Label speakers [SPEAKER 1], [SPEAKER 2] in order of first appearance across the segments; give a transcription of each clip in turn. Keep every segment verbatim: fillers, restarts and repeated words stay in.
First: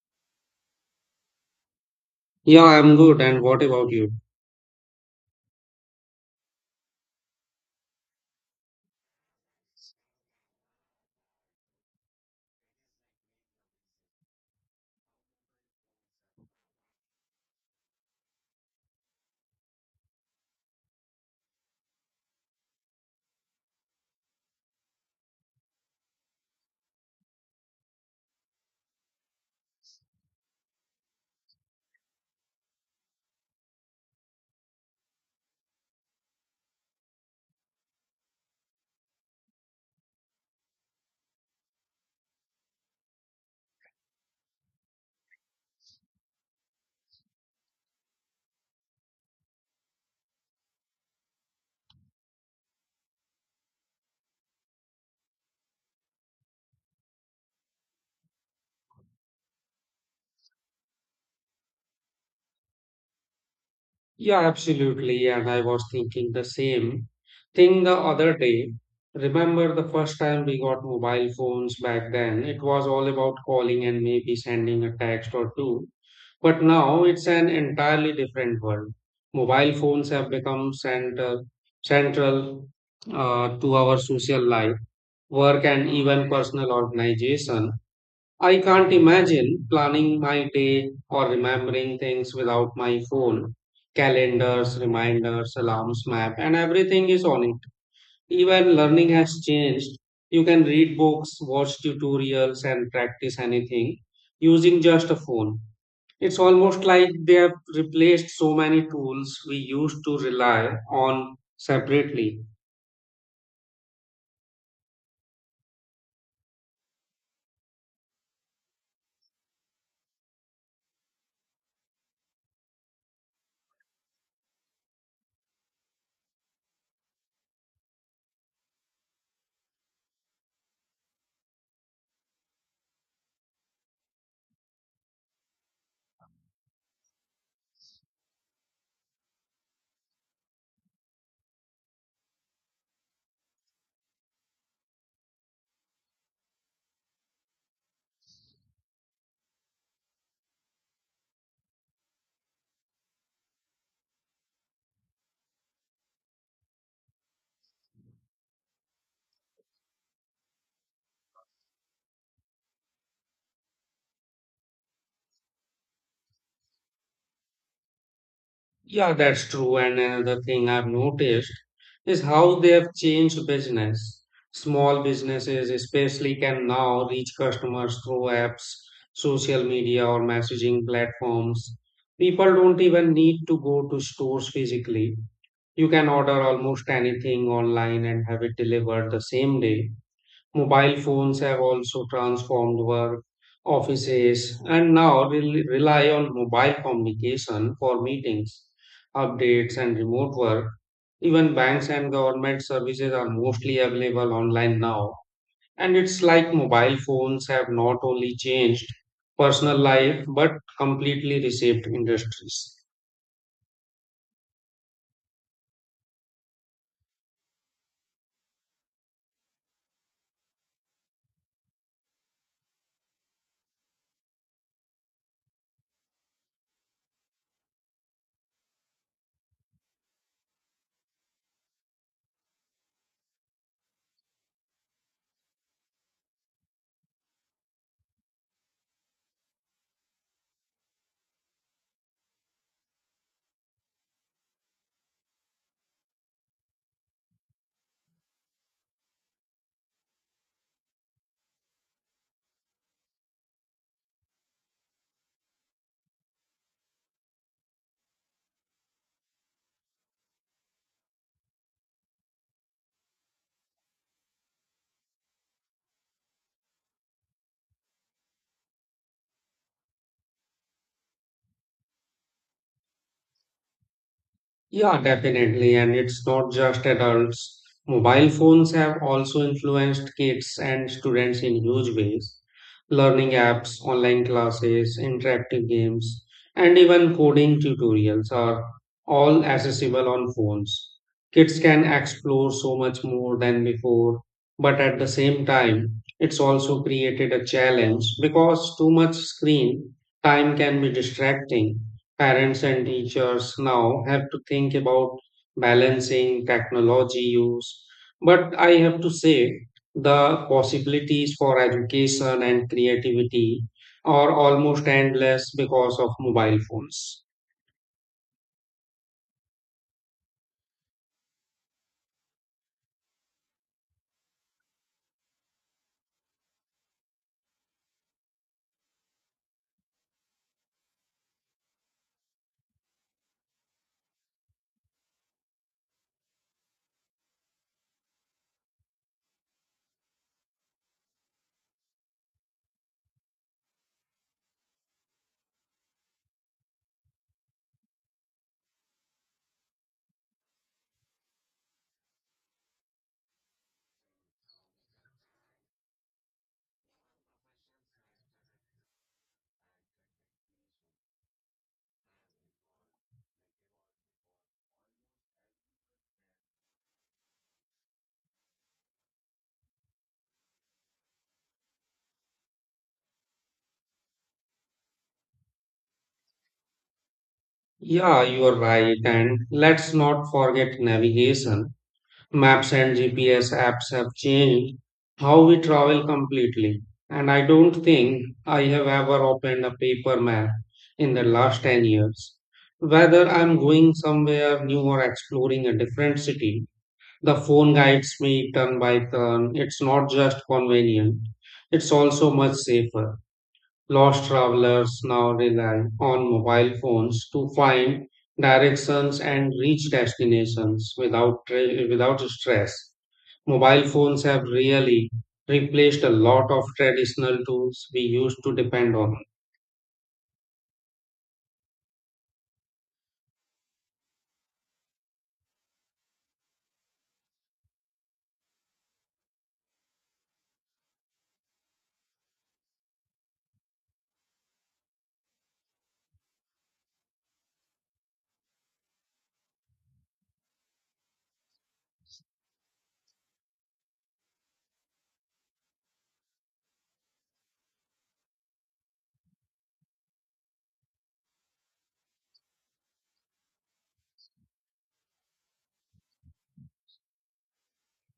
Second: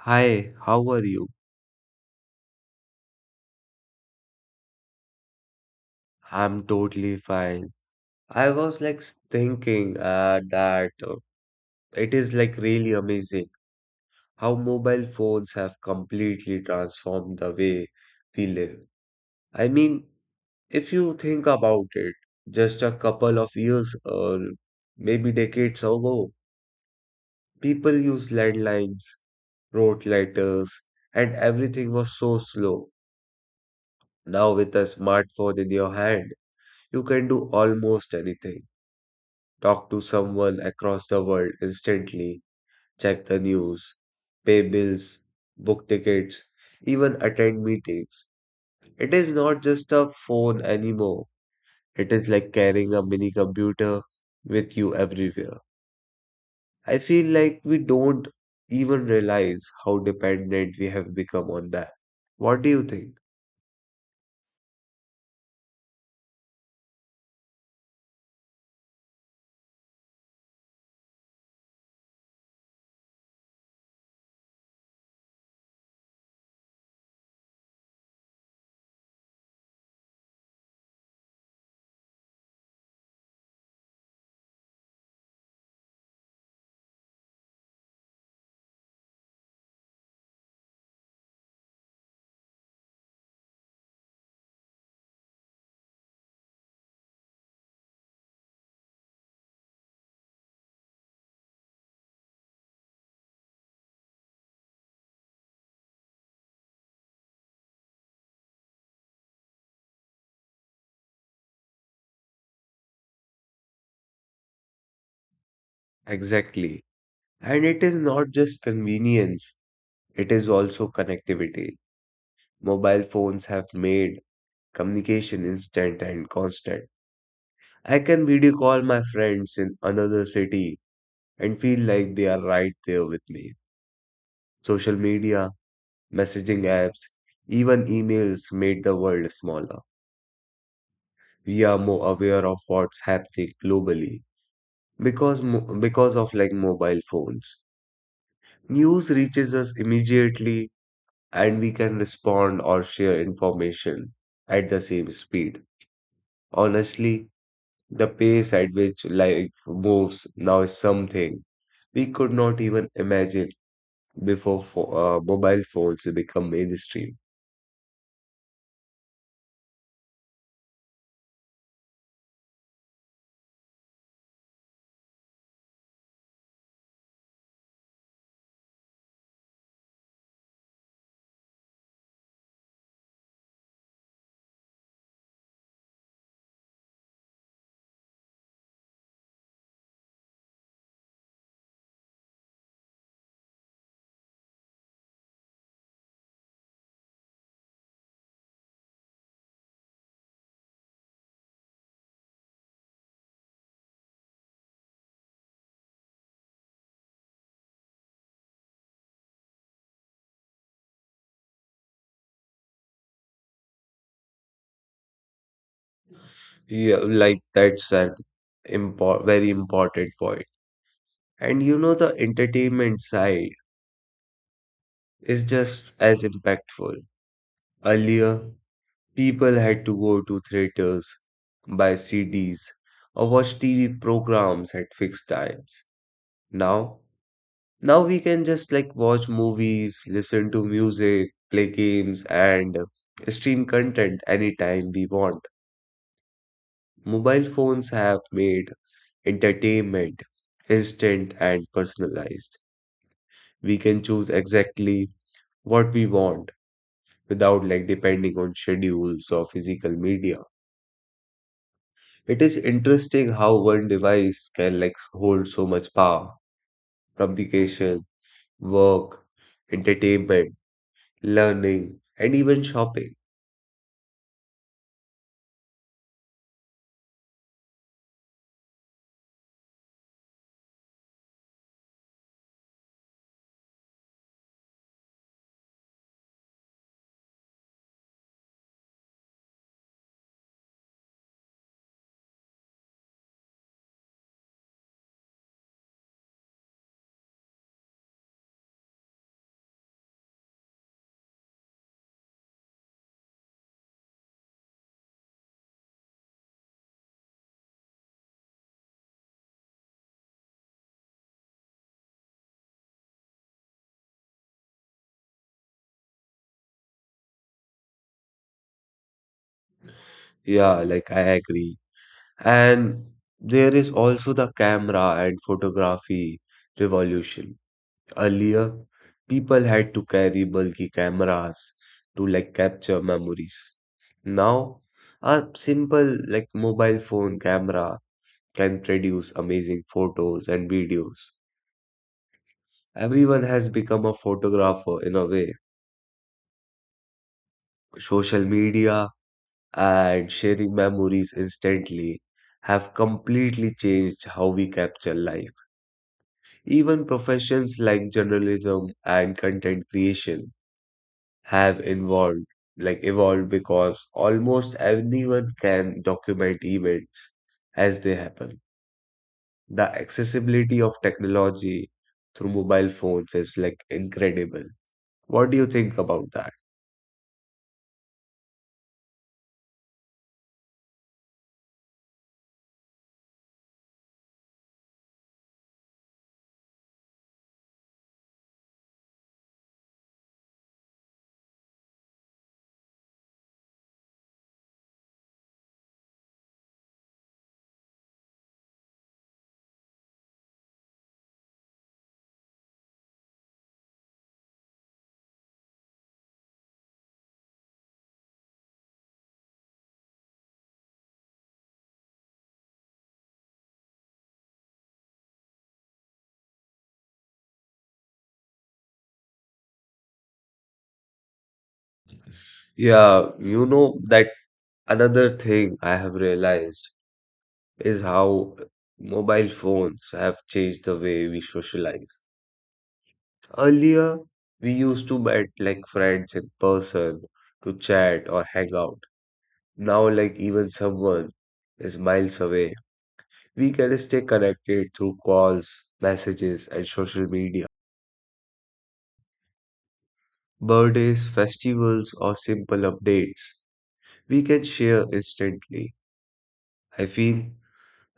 [SPEAKER 1] Hi, how are you?
[SPEAKER 2] Yeah, I'm good. And what about you?
[SPEAKER 1] I'm totally fine. I was like s- thinking uh, that uh, it is like really amazing how mobile phones have completely transformed the way we live. I mean, if you think about it, just a couple of years or maybe decades ago, people used landlines, wrote letters, and everything was so slow. Now, with a smartphone in your hand, you can do almost anything. Talk to someone across the world instantly, check the news, pay bills, book tickets, even attend meetings. It is not just a phone anymore. It is like carrying a mini computer with you everywhere. I feel like we don't even realize how dependent we have become on that. What do you think?
[SPEAKER 2] Yeah, absolutely. And I was thinking the same thing the other day. Remember the first time we got mobile phones back then? It was all about calling and maybe sending a text or two. But now it's an entirely different world. Mobile phones have become central, central uh, to our social life, work, and even personal organization. I can't imagine planning my day or remembering things without my phone. Calendars, reminders, alarms, map, and everything is on it. Even learning has changed. You can read books, watch tutorials, and practice anything using just a phone. It's almost like they have replaced so many tools we used to rely on separately.
[SPEAKER 1] Exactly. And it is not just convenience, it is also connectivity. Mobile phones have made communication instant and constant. I can video call my friends in another city and feel like they are right there with me. Social media, messaging apps, even emails made the world smaller. We are more aware of what's happening globally because mo- because of like mobile phones. News reaches us immediately and we can respond or share information at the same speed. Honestly, the pace at which life moves now is something we could not even imagine before pho- uh, mobile phones become mainstream.
[SPEAKER 2] Yeah, that's true. And another thing I've noticed is how they have changed business. Small businesses, especially, can now reach customers through apps, social media, or messaging platforms. People don't even need to go to stores physically. You can order almost anything online and have it delivered the same day. Mobile phones have also transformed work, offices, and now rel- rely on mobile communication for meetings, updates, and remote work. Even banks and government services are mostly available online now. And it's like mobile phones have not only changed personal life but completely reshaped industries.
[SPEAKER 1] Yeah, like that's an impor very important point. And you know, the entertainment side is just as impactful. Earlier, people had to go to theaters, buy C Ds, or watch T V programs at fixed times. Now, Now we can just like watch movies, listen to music, play games, and uh, stream content anytime we want. Mobile phones have made entertainment instant and personalized. We can choose exactly what we want without like depending on schedules or physical media. It is interesting how one device can like hold so much power, communication, work, entertainment, learning, and even shopping.
[SPEAKER 2] Yeah, definitely. And it's not just adults. Mobile phones have also influenced kids and students in huge ways. Learning apps, online classes, interactive games, and even coding tutorials are all accessible on phones. Kids can explore so much more than before, but at the same time, it's also created a challenge because too much screen time can be distracting. Parents and teachers now have to think about balancing technology use. But I have to say, the possibilities for education and creativity are almost endless because of mobile phones.
[SPEAKER 1] Yeah, like I agree. And there is also the camera and photography revolution. Earlier, people had to carry bulky cameras to like capture memories. Now, a simple like mobile phone camera can produce amazing photos and videos. Everyone has become a photographer in a way. Social media and sharing memories instantly have completely changed how we capture life. Even professions like journalism and content creation have involved, like evolved because almost anyone can document events as they happen. The accessibility of technology through mobile phones is like incredible. What do you think about that?
[SPEAKER 2] Yeah, you are right. And let's not forget navigation. Maps and G P S apps have changed how we travel completely. And I don't think I have ever opened a paper map in the last ten years. Whether I'm going somewhere new or exploring a different city, the phone guides me turn by turn. It's not just convenient, it's also much safer. Lost travelers now rely on mobile phones to find directions and reach destinations without tra- without stress. Mobile phones have really replaced a lot of traditional tools we used to depend on.
[SPEAKER 1] Yeah, you know that another thing I have realized is how mobile phones have changed the way we socialize. Earlier, we used to meet like friends in person to chat or hang out. Now, like even someone is miles away, we can stay connected through calls, messages, and social media. Birthdays, festivals, or simple updates we can share instantly. I feel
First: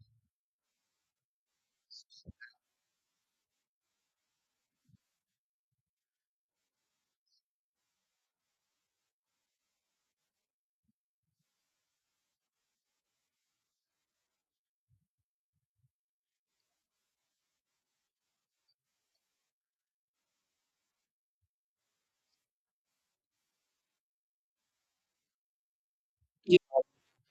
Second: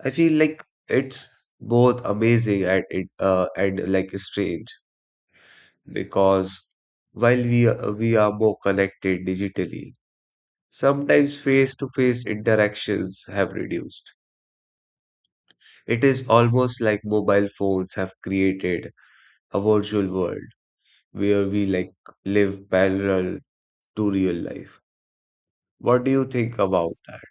[SPEAKER 1] I feel like it's both amazing and it- uh, and like strange because while we are, we are more connected digitally, sometimes face-to-face interactions have reduced. It is almost like mobile phones have created a virtual world where we like live parallel to real life. What do you think about that?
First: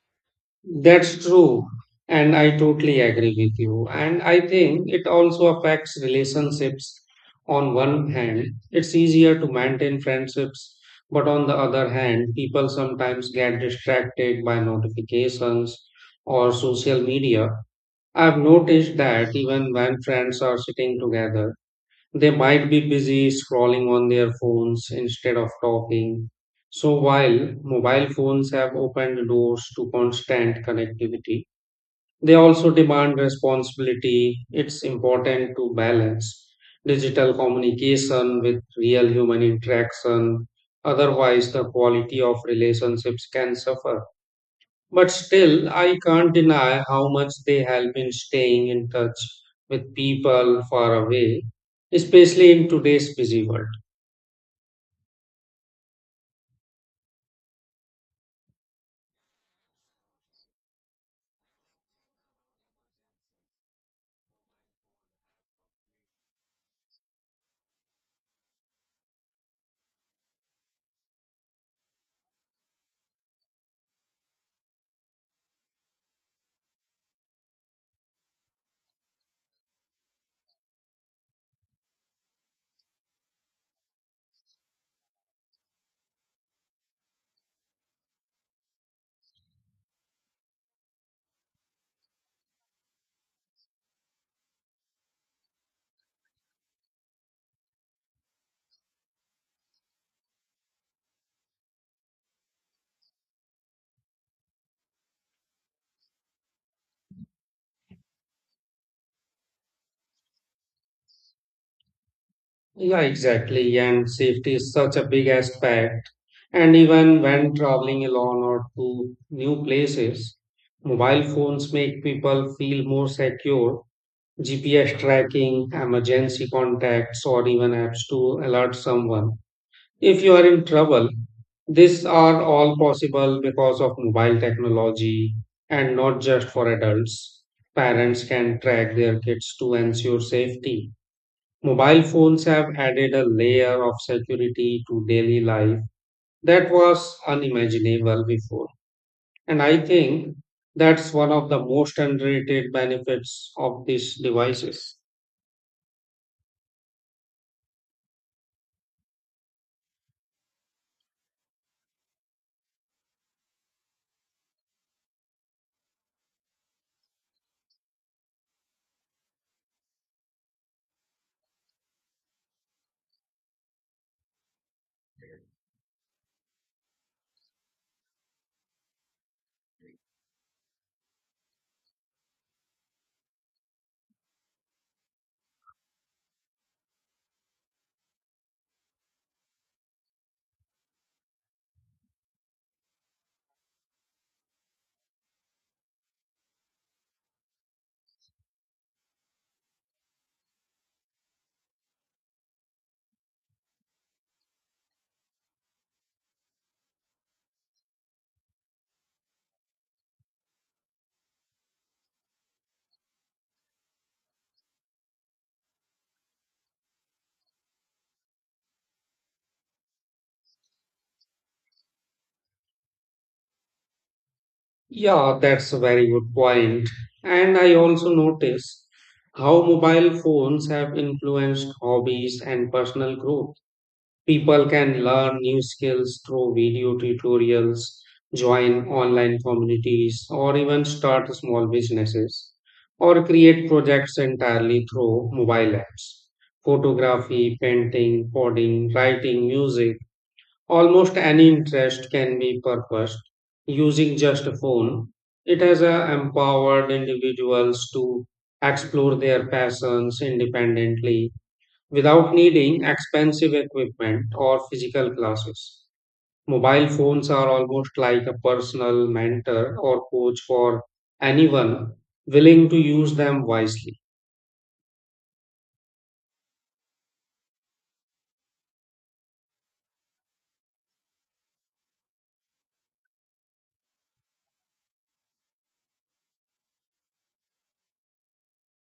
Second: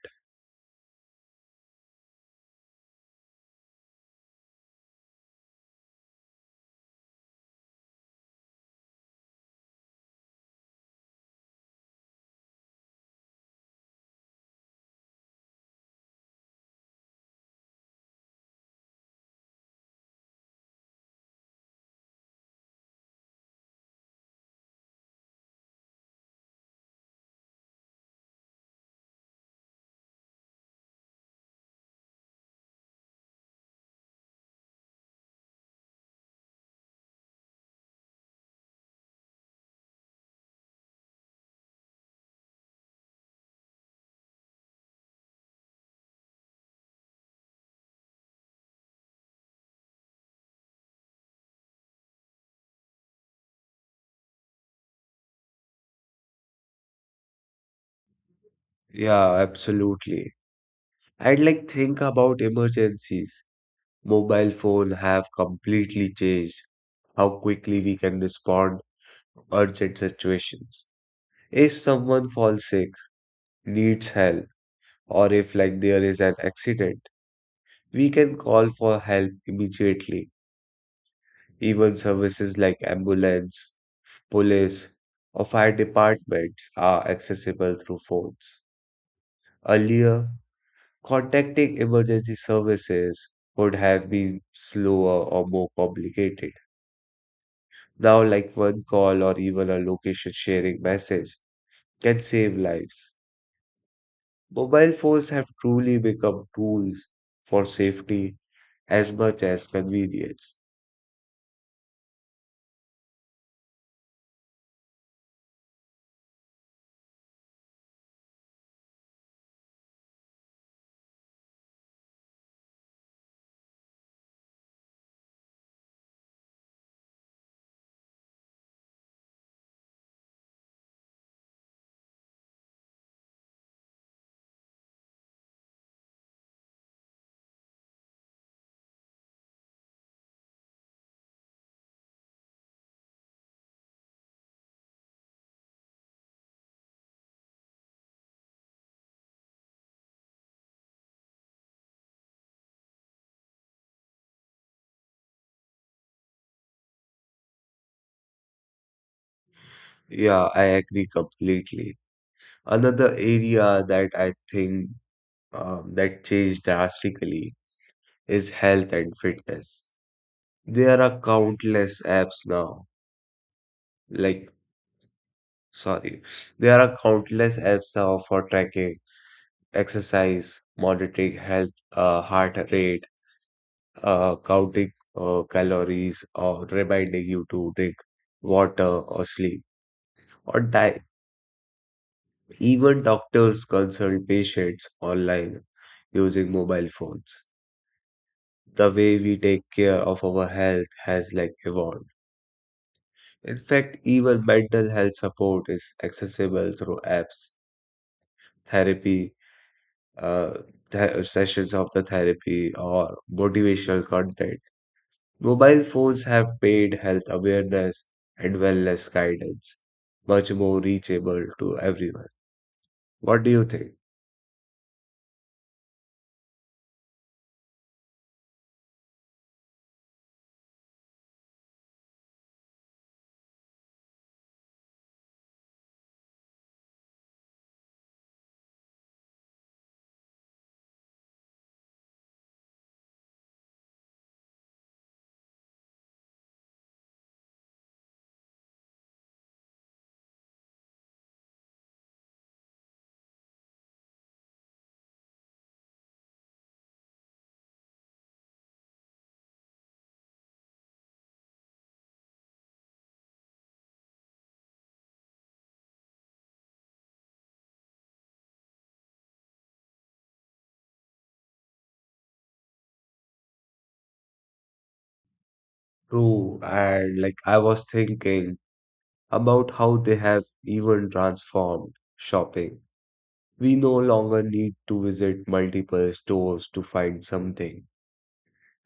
[SPEAKER 2] That's true. And I totally agree with you. And I think it also affects relationships. On one hand, it's easier to maintain friendships, but on the other hand, people sometimes get distracted by notifications or social media. I've noticed that even when friends are sitting together, they might be busy scrolling on their phones instead of talking. So, while mobile phones have opened doors to constant connectivity, they also demand responsibility. It's important to balance digital communication with real human interaction. Otherwise, the quality of relationships can suffer. But still, I can't deny how much they have been staying in touch with people far away, especially in today's busy world.
[SPEAKER 1] Yeah, absolutely. And like think about emergencies. Mobile phone have completely changed how quickly we can respond to urgent situations. If someone falls sick, needs help, or if like there is an accident, we can call for help immediately. Even services like ambulance, police, or fire departments are accessible through phones. Earlier, contacting emergency services would have been slower or more complicated. Now, like one call or even a location sharing message can save lives. Mobile phones have truly become tools for safety as much as convenience.
[SPEAKER 2] Yeah, exactly. And safety is such a big aspect. And even when traveling alone or to new places, mobile phones make people feel more secure. G P S tracking, emergency contacts, or even apps to alert someone if you are in trouble, these are all possible because of mobile technology, and not just for adults. Parents can track their kids to ensure safety. Mobile phones have added a layer of security to daily life that was unimaginable before. And I think that's one of the most underrated benefits of these devices.
[SPEAKER 1] Yeah, I agree completely. Another area that I think um, that changed drastically is health and fitness. There are countless apps now, like, sorry, there are countless apps now for tracking exercise, monitoring health, uh, heart rate, uh, counting uh, calories or reminding you to drink water or sleep or diet. Even doctors consult patients online using mobile phones. The way we take care of our health has like evolved. In fact, even mental health support is accessible through apps, therapy, uh, th- sessions of the therapy, or motivational content. Mobile phones have made health awareness and wellness guidance much more reachable to everyone. What do you think?
[SPEAKER 2] Yeah, that's a very good point. And I also notice how mobile phones have influenced hobbies and personal growth. People can learn new skills through video tutorials, join online communities, or even start small businesses, or create projects entirely through mobile apps. Photography, painting, coding, writing, music. Almost any interest can be purposed using just a phone. It has uh, empowered individuals to explore their passions independently without needing expensive equipment or physical classes. Mobile phones are almost like a personal mentor or coach for anyone willing to use them wisely.
[SPEAKER 1] True, and like I was thinking about how they have even transformed shopping. We no longer need to visit multiple stores to find something.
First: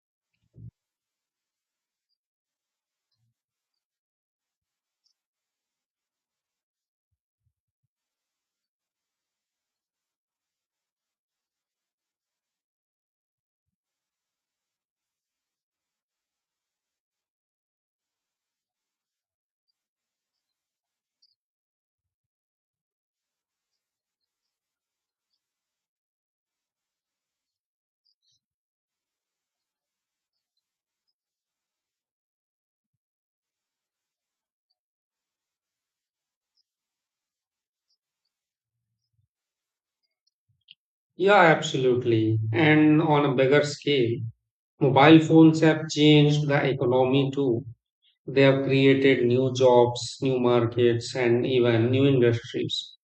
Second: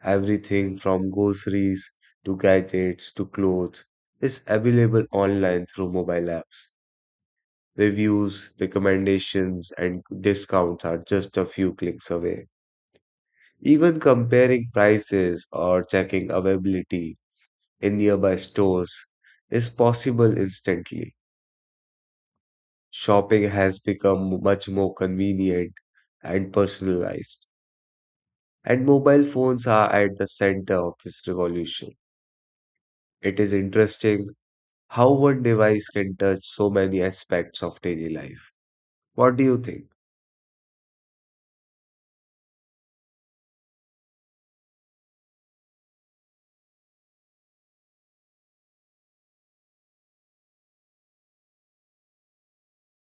[SPEAKER 1] Everything from groceries to gadgets to clothes is available online through mobile apps. Reviews, recommendations, and discounts are just a few clicks away. Even comparing prices or checking availability in nearby stores is possible instantly. Shopping has become much more convenient and personalized, and mobile phones are at the center of this revolution. It is interesting how one device can touch so many aspects of daily life. What do you think?
[SPEAKER 2] Yeah, absolutely. And on a bigger scale, mobile phones have changed the economy too. They have created new jobs, new markets, and even new industries.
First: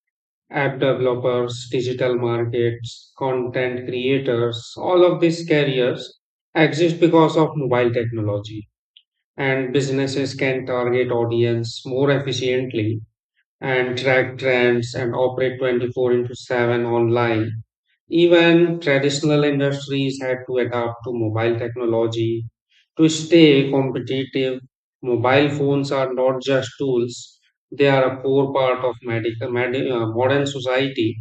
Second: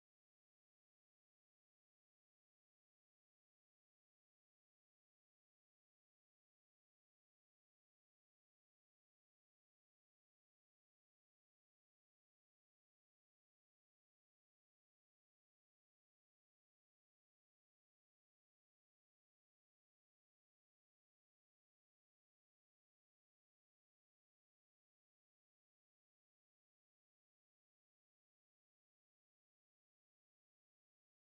[SPEAKER 2] App developers, digital markets, content creators, all of these careers exist because of mobile technology. And businesses can target audience more efficiently and track trends and operate twenty-four into seven online. Even traditional industries had to adapt to mobile technology to stay competitive. Mobile phones are not just tools, they are a core part of medical, medi- uh, modern society,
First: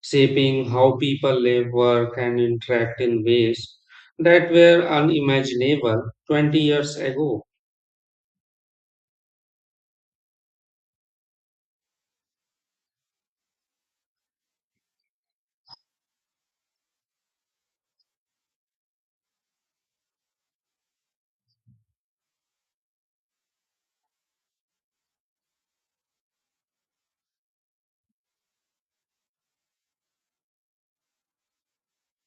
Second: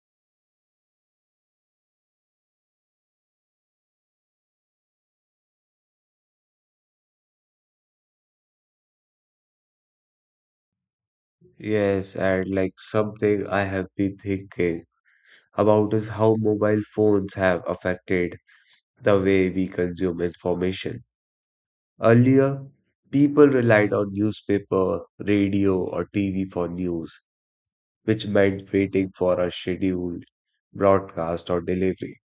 [SPEAKER 2] shaping how people live, work, and interact in ways that were unimaginable twenty years ago.
[SPEAKER 1] Yes, and like something I have been thinking about is how mobile phones have affected the way we consume information. Earlier, people relied on newspaper, radio, or T V for news, which meant waiting for a scheduled broadcast or delivery.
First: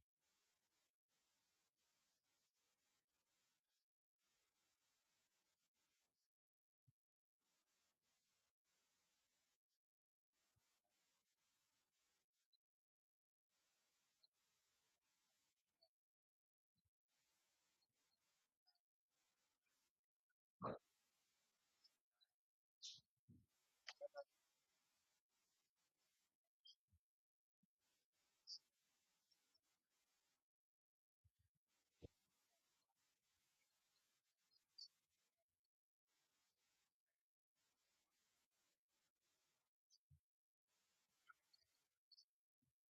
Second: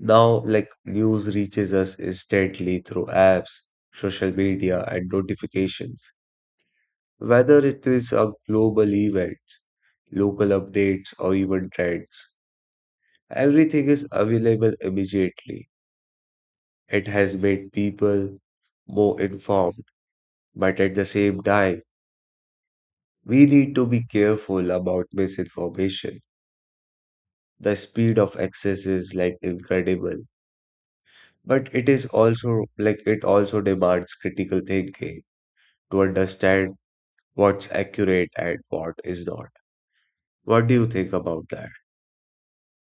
[SPEAKER 1] Now, like news reaches us instantly through apps, social media, and notifications, whether it is a global events, local updates, or even trends. Everything is available immediately. It has made people more informed, but at the same time, we need to be careful about misinformation. The speed of access is like incredible, but it is also like it also demands critical thinking to understand what's accurate and what is not. What do you think about that?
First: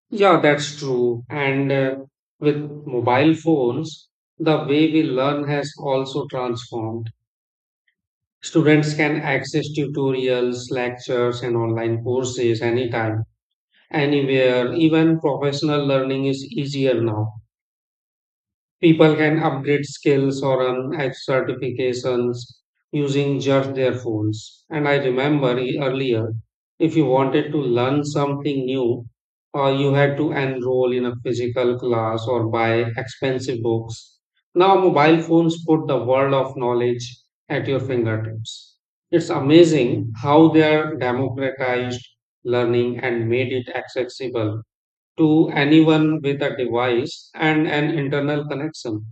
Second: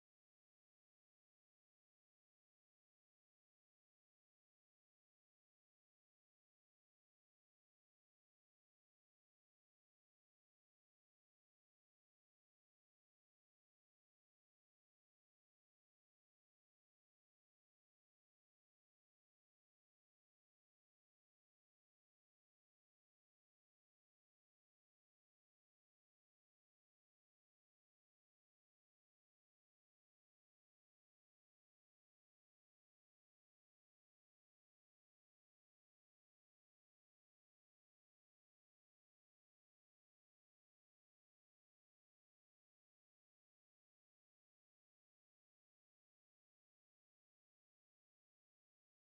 [SPEAKER 2] Yeah, that's true. And uh, with mobile phones, the way we learn has also transformed. Students can access tutorials, lectures, and online courses anytime, anywhere. Even professional learning is easier now. People can upgrade skills or earn ex- certifications using just their phones. And I remember e- earlier, if you wanted to learn something new, uh, you had to enroll in a physical class or buy expensive books. Now, mobile phones put the world of knowledge at your fingertips. It's amazing how they are democratized learning and made it accessible to anyone with a device and an internal connection.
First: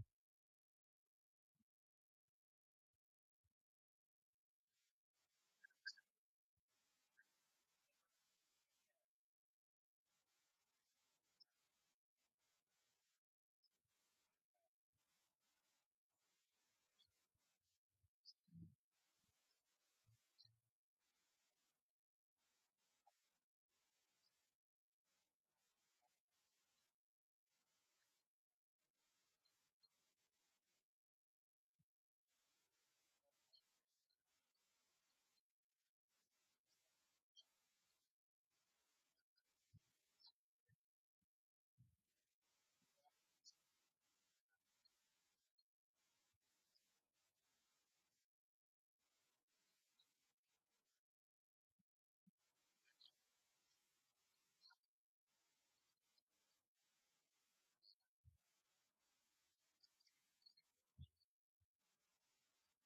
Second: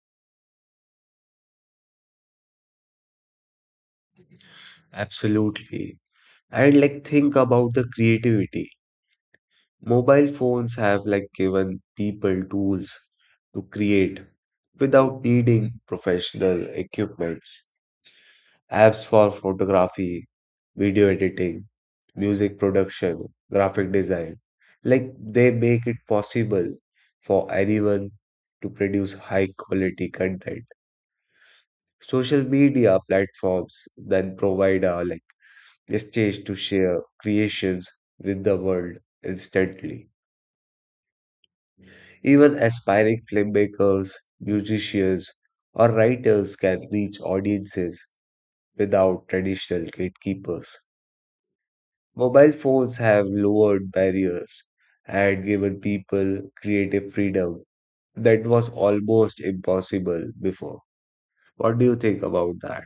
[SPEAKER 1] Absolutely. And like think about the creativity. Mobile phones have like given people tools to create without needing professional equipments. Apps for photography, video editing, music production, graphic design. Like they make it possible for anyone to produce high quality content. Social media platforms then provide a like a stage to share creations with the world instantly. Even aspiring filmmakers, musicians, or writers can reach audiences without traditional gatekeepers. Mobile phones have lowered barriers and given people creative freedom that was almost impossible before. What do you think about that?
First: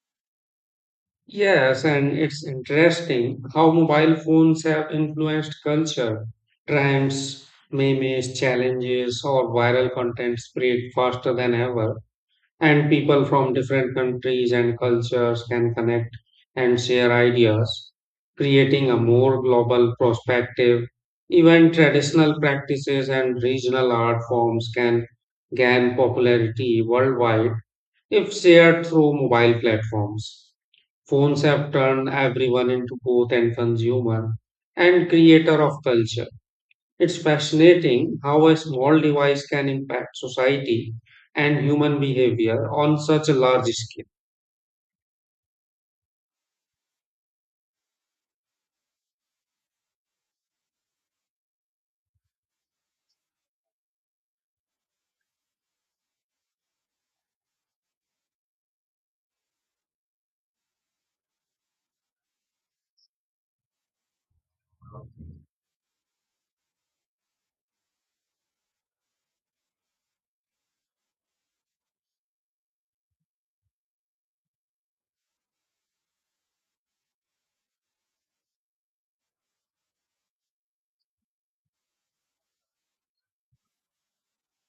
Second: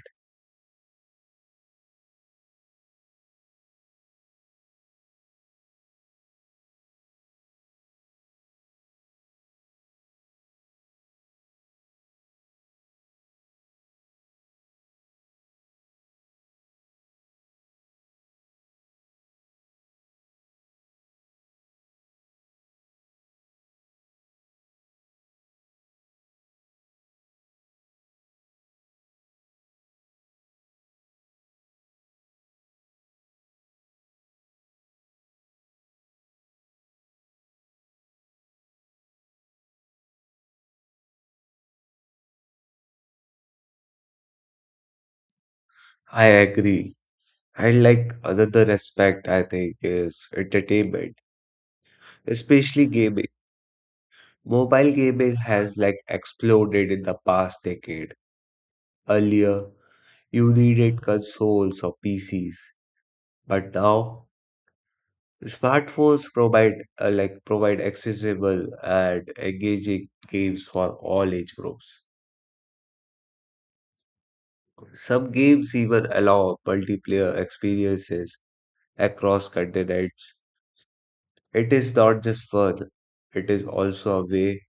[SPEAKER 2] Yes, and it's interesting how mobile phones have influenced culture. Trends, memes, challenges, or viral content spread faster than ever, and people from different countries and cultures can connect and share ideas, creating a more global perspective. Even traditional practices and regional art forms can gain popularity worldwide if shared through mobile platforms. Phones have turned everyone into both an consumer and creator of culture. It's fascinating how a small device can impact society and human behavior on such a large scale.
[SPEAKER 1] I agree. And like another aspect, I think is entertainment, especially gaming. Mobile gaming has like exploded in the past decade. Earlier, you needed consoles or P Cs, but now smartphones provide uh, like provide accessible and engaging games for all age groups. Some games even allow multiplayer experiences across continents. It is not just fun, it is also a way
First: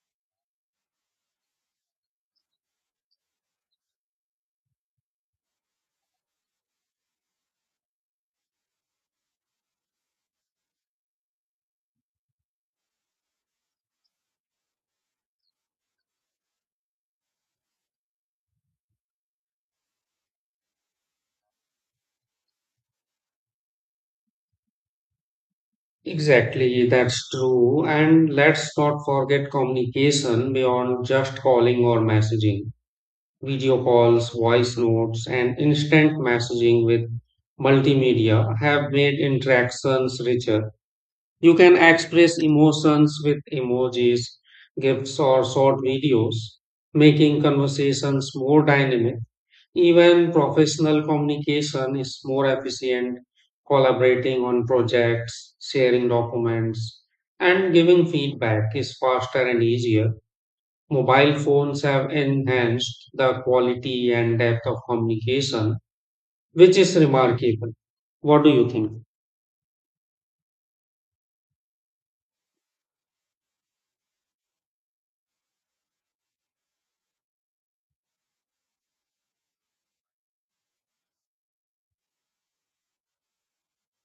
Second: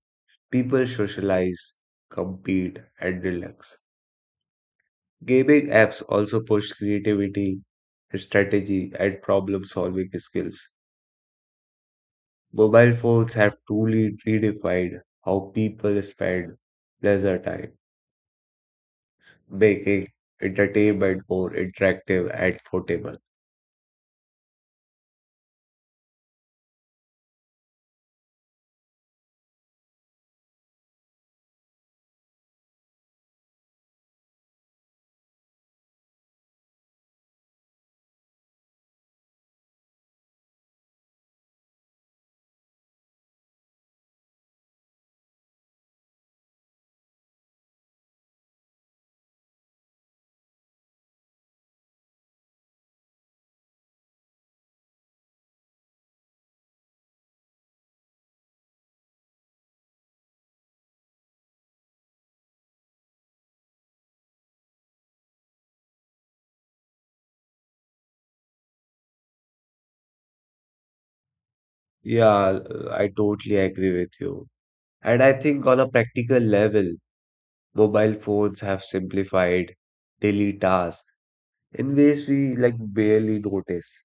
[SPEAKER 1] people socialize, compete, and relax. Gaming apps also push creativity, strategy, and problem solving skills. Mobile phones have truly redefined how people spend leisure time, making entertainment more interactive and portable.
[SPEAKER 2] Exactly, that's true. And let's not forget communication beyond just calling or messaging. Video calls, voice notes, and instant messaging with multimedia have made interactions richer. You can express emotions with emojis, gifs, or short videos, making conversations more dynamic. Even professional communication is more efficient, collaborating on projects, sharing documents, and giving feedback is faster and easier. Mobile phones have enhanced the quality and depth of communication, which is remarkable. What do you think?
[SPEAKER 1] Yeah, I totally agree with you. And I think on a practical level, mobile phones have simplified daily tasks in ways we like barely notice.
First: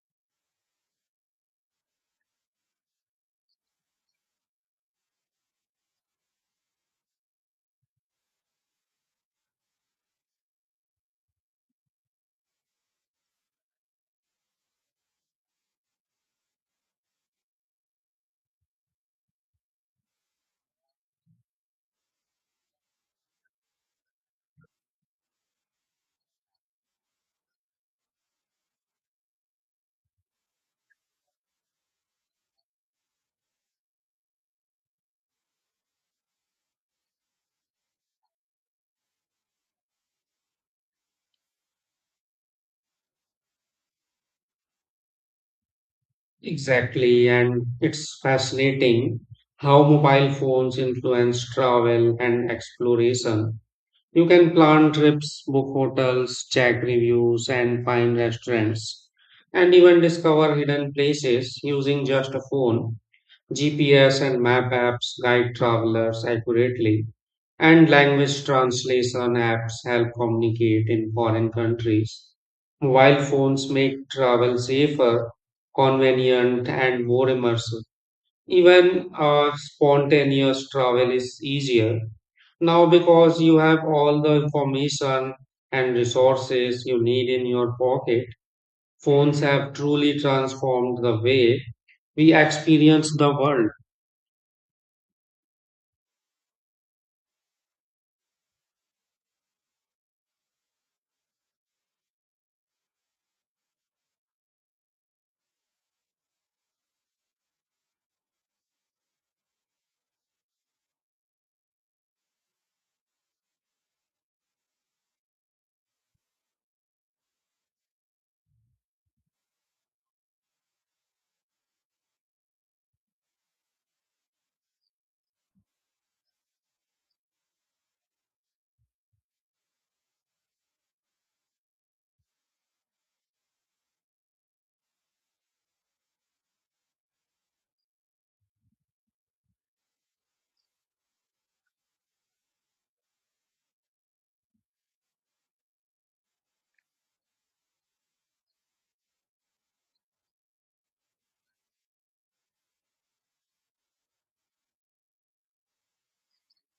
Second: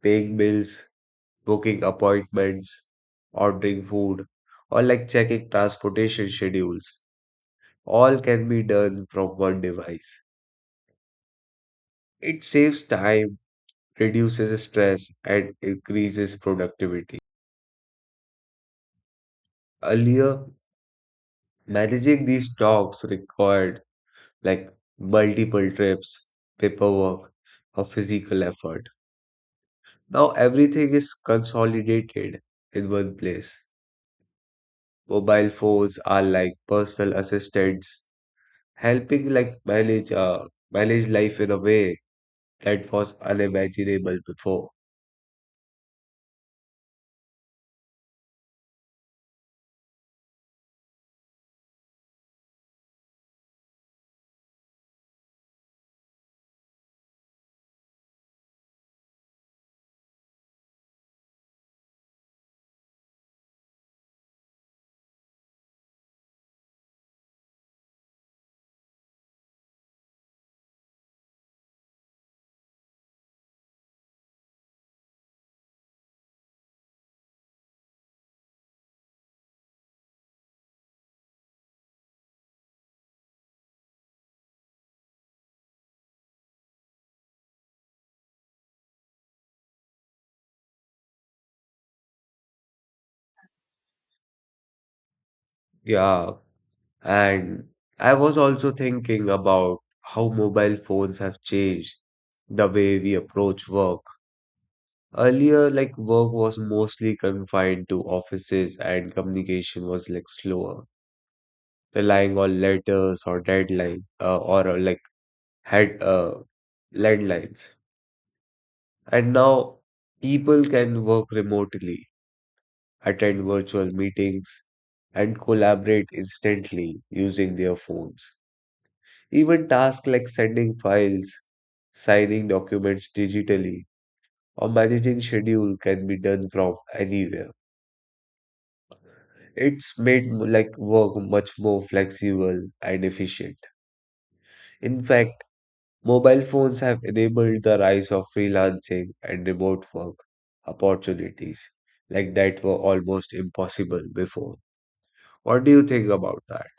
[SPEAKER 1] Paying bills, booking appointments, ordering food, or like checking transportation schedules. All can be done from one device. It saves time, reduces stress, and increases productivity. Earlier, managing these talks required like multiple trips, paperwork, or physical effort. Now everything is consolidated in one place. Mobile phones are like personal assistants helping like manage uh, manage life in a way that was unimaginable before.
[SPEAKER 2] Exactly, and it's fascinating how mobile phones influence travel and exploration. You can plan trips, book hotels, check reviews, and find restaurants, and even discover hidden places using just a phone. G P S and map apps guide travelers accurately, and language translation apps help communicate in foreign countries. Mobile phones make travel safer, convenient, and more immersive. Even uh, spontaneous travel is easier now because you have all the information and resources you need in your pocket. Phones have truly transformed the way we experience the world.
[SPEAKER 1] Yeah, and I was also thinking about how mobile phones have changed the way we approach work. Earlier, like work was mostly confined to offices and communication was like slower, relying on letters or deadline uh, or uh, like had uh, landlines. And now people can work remotely attend virtual meetings, and collaborate instantly using their phones. Even tasks like sending files, signing documents digitally, or managing schedule can be done from anywhere. It's made m- like work much more flexible and efficient. In fact, mobile phones have enabled the rise of freelancing and remote work opportunities like that were almost impossible before. What do you think about that?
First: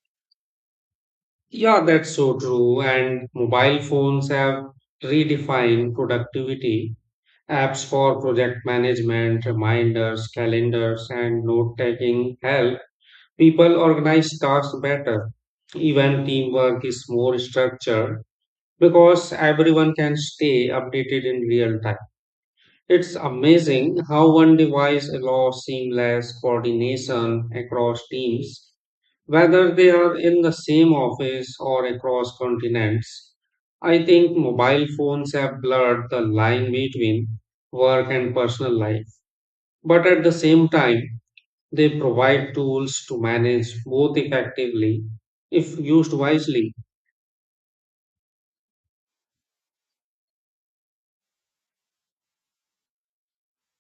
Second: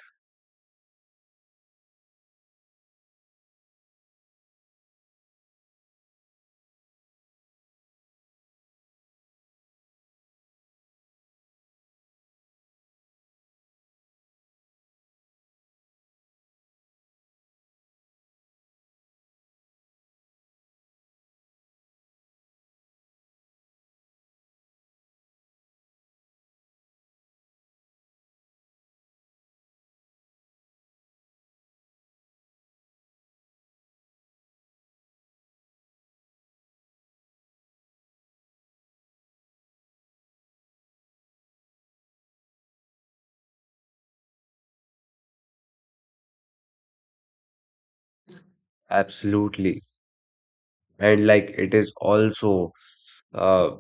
[SPEAKER 2] Yeah, that's so true. And mobile phones have redefined productivity. Apps for project management, reminders, calendars, and note taking help people organize tasks better. Even teamwork is more structured because everyone can stay updated in real time. It's amazing how one device allows seamless coordination across teams, whether they are in the same office or across continents. I think mobile phones have blurred the line between work and personal life. But at the same time, they provide tools to manage both effectively if used wisely.
[SPEAKER 1] Absolutely. And like it is also uh,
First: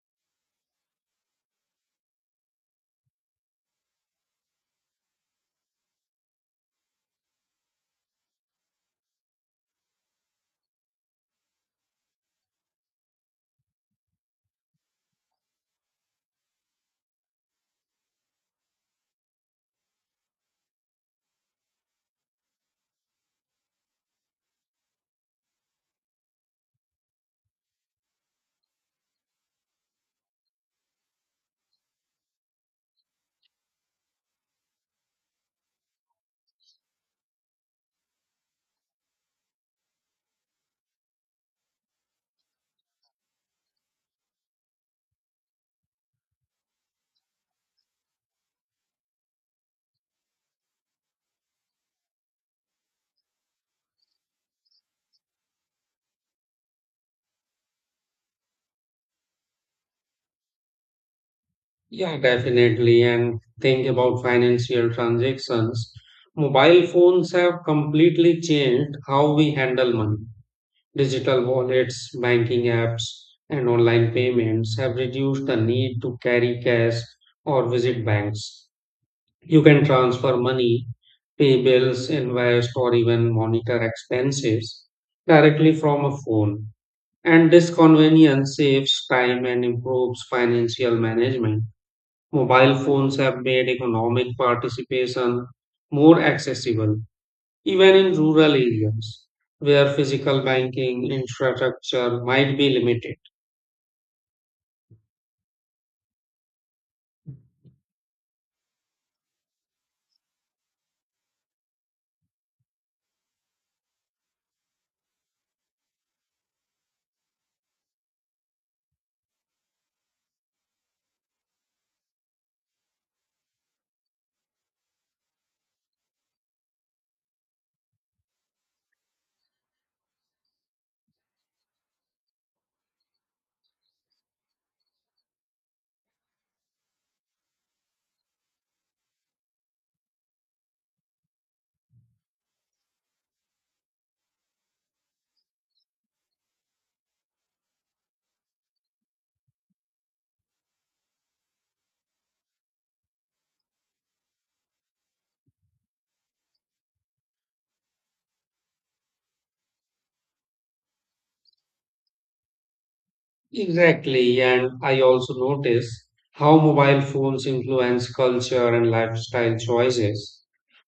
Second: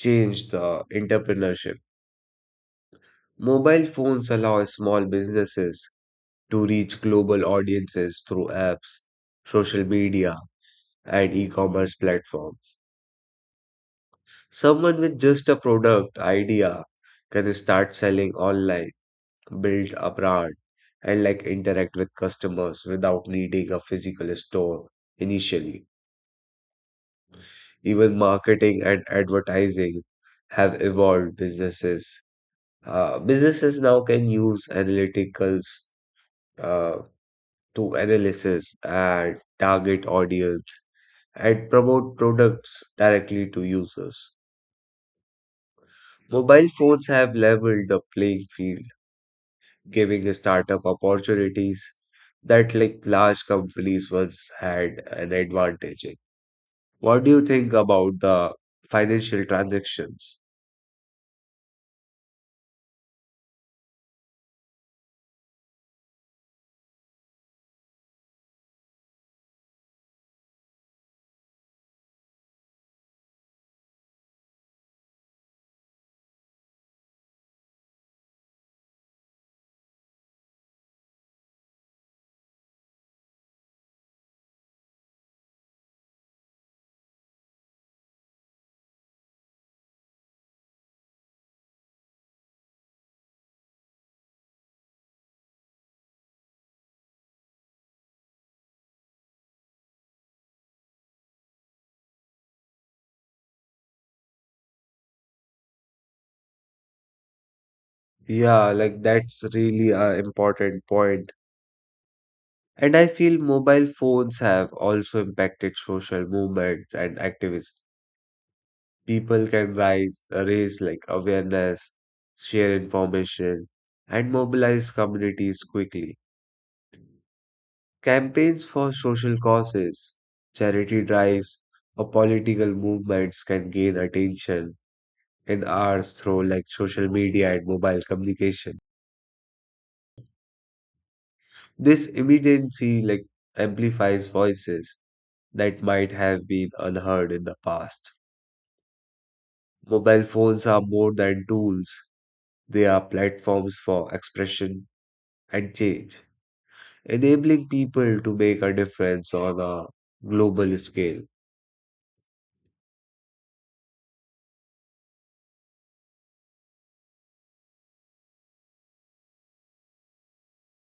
[SPEAKER 1] changed the entrepreneurship. Mobile phones allow small businesses to reach global audiences through apps, social media, and e-commerce platforms. Someone with just a product idea can start selling online, build a brand, and like interact with customers without needing a physical store initially. Even marketing and advertising have evolved businesses. Uh, businesses now can use analyticals uh, to analysis and target audience and promote products directly to users. Mobile phones have leveled the playing field, giving startup opportunities that like large companies once had an advantage in. What do you think about the financial transactions?
[SPEAKER 2] Yeah, definitely. And think about financial transactions. Mobile phones have completely changed how we handle money. Digital wallets, banking apps, and online payments have reduced the need to carry cash or visit banks. You can transfer money, pay bills, invest, or even monitor expenses directly from a phone. And this convenience saves time and improves financial management. Mobile phones have made economic participation more accessible, even in rural areas where physical banking infrastructure might be limited.
[SPEAKER 1] Yeah, like that's really an important point. And I feel mobile phones have also impacted social movements and activism. People can rise, raise like awareness, share information, and mobilize communities quickly. Campaigns for social causes, charity drives, or political movements can gain attention in hours through like social media and mobile communication. This immediacy like amplifies voices that might have been unheard in the past. Mobile phones are more than tools, they are platforms for expression and change, enabling people to make a difference on a global scale.
[SPEAKER 2] Exactly, and I also notice how mobile phones influence culture and lifestyle choices,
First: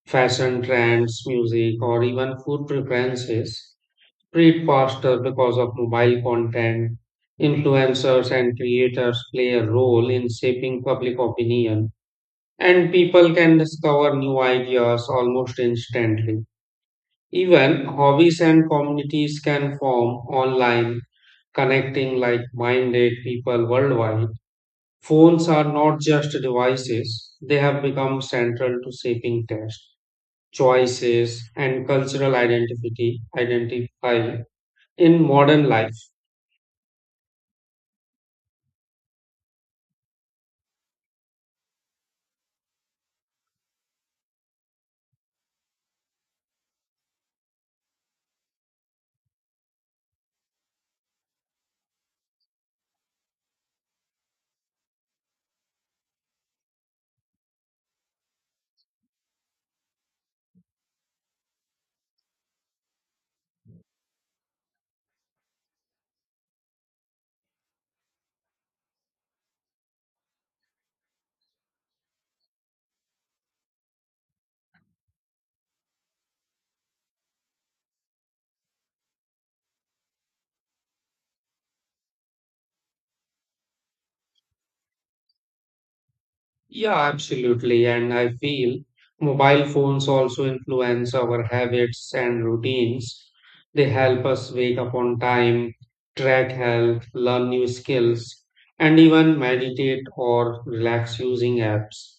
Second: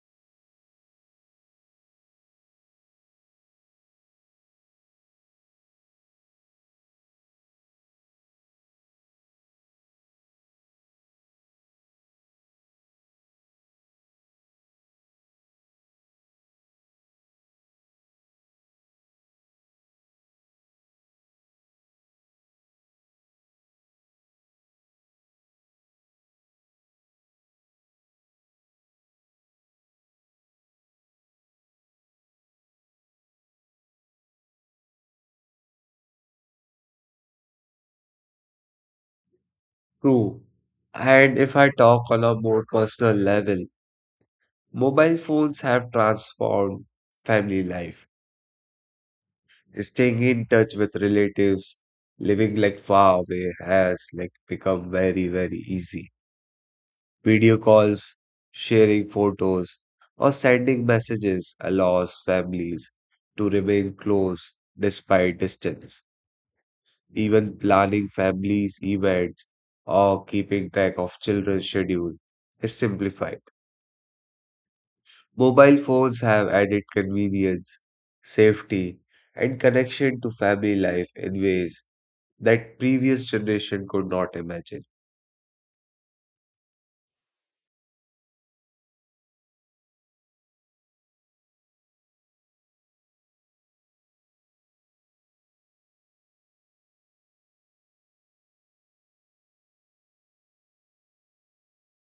[SPEAKER 2] fashion trends, music, or even food preferences spread faster because of mobile content. Influencers and creators play a role in shaping public opinion, and people can discover new ideas almost instantly. Even hobbies and communities can form online, connecting like minded people worldwide. Phones are not just devices, they have become central to shaping taste, choices, and cultural identity identify in modern life.
[SPEAKER 1] True. And if I talk on a more personal level, mobile phones have transformed family life. Staying in touch with relatives, living like far away has like become very, very easy. Video calls, sharing photos, or sending messages allows families to remain close despite distance. Even planning families' events or keeping track of children's schedule is simplified. Mobile phones have added convenience, safety, and connection to family life in ways that previous generation could not imagine.
[SPEAKER 2] Yeah, absolutely. And I feel mobile phones also influence our habits and routines. They help us wake up on time, track health, learn new skills, and even meditate or relax using apps.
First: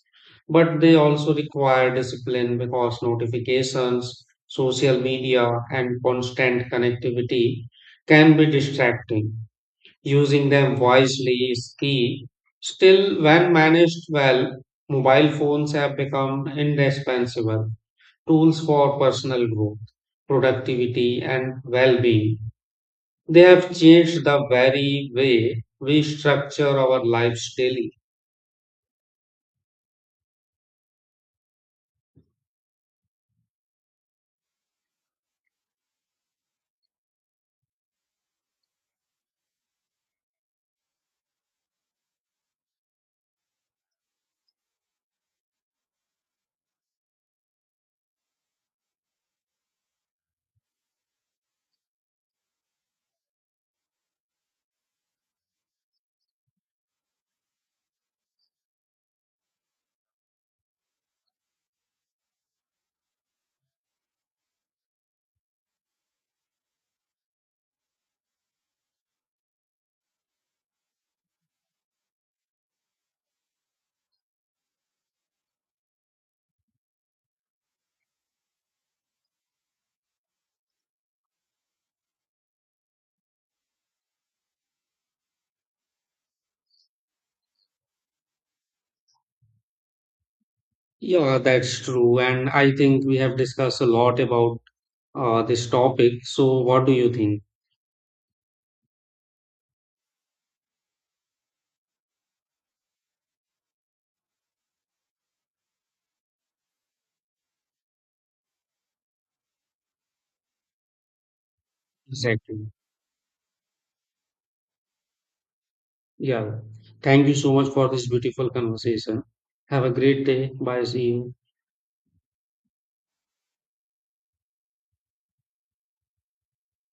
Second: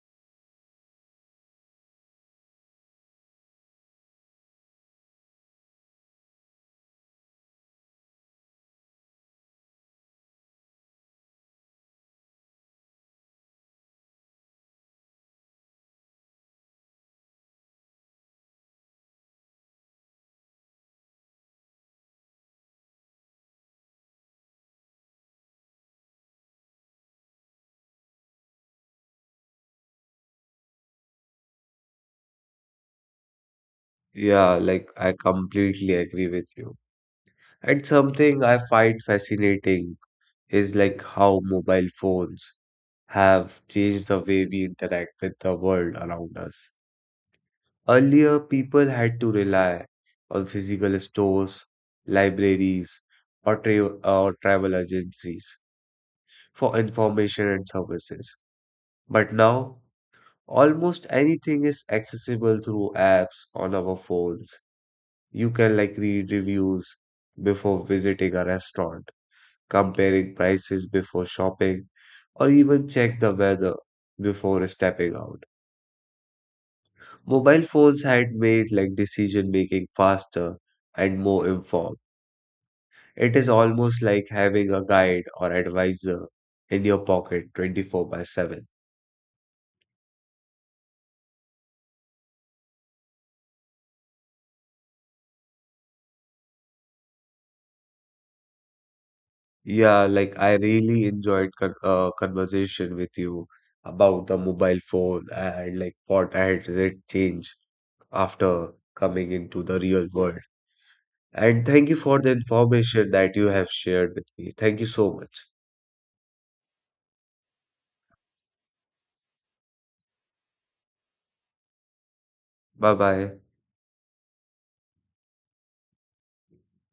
[SPEAKER 2] But they also require discipline because notifications, social media, and constant connectivity can be distracting. Using them wisely is key. Still, when managed well, mobile phones have become indispensable tools for personal growth, productivity, and well being. They have changed the very way we structure our lives daily.
[SPEAKER 1] Yeah, like I completely agree with you. And something I find fascinating is like how mobile phones have changed the way we interact with the world around us. Earlier, people had to rely on physical stores, libraries, or, tra- or travel agencies for information and services. But now, almost anything is accessible through apps on our phones. You can like read reviews before visiting a restaurant comparing prices before shopping, or even check the weather before stepping out. Mobile phones had made like decision making faster and more informed. It is almost like having a guide or advisor in your pocket twenty-four by seven.
[SPEAKER 2] Yeah, that's true. And I think we have discussed a lot about uh, this topic. So, what do you think?
[SPEAKER 1] Yeah, like I really enjoyed con uh, conversation with you about the mobile phone and like what had it changed after coming into the real world. And thank you for the
[SPEAKER 2] Exactly.
[SPEAKER 1] information that you have shared with me. Thank you so much.
[SPEAKER 2] Yeah. Thank you so much for this beautiful conversation. Have a great day. Bye. See you.
[SPEAKER 1] Bye bye.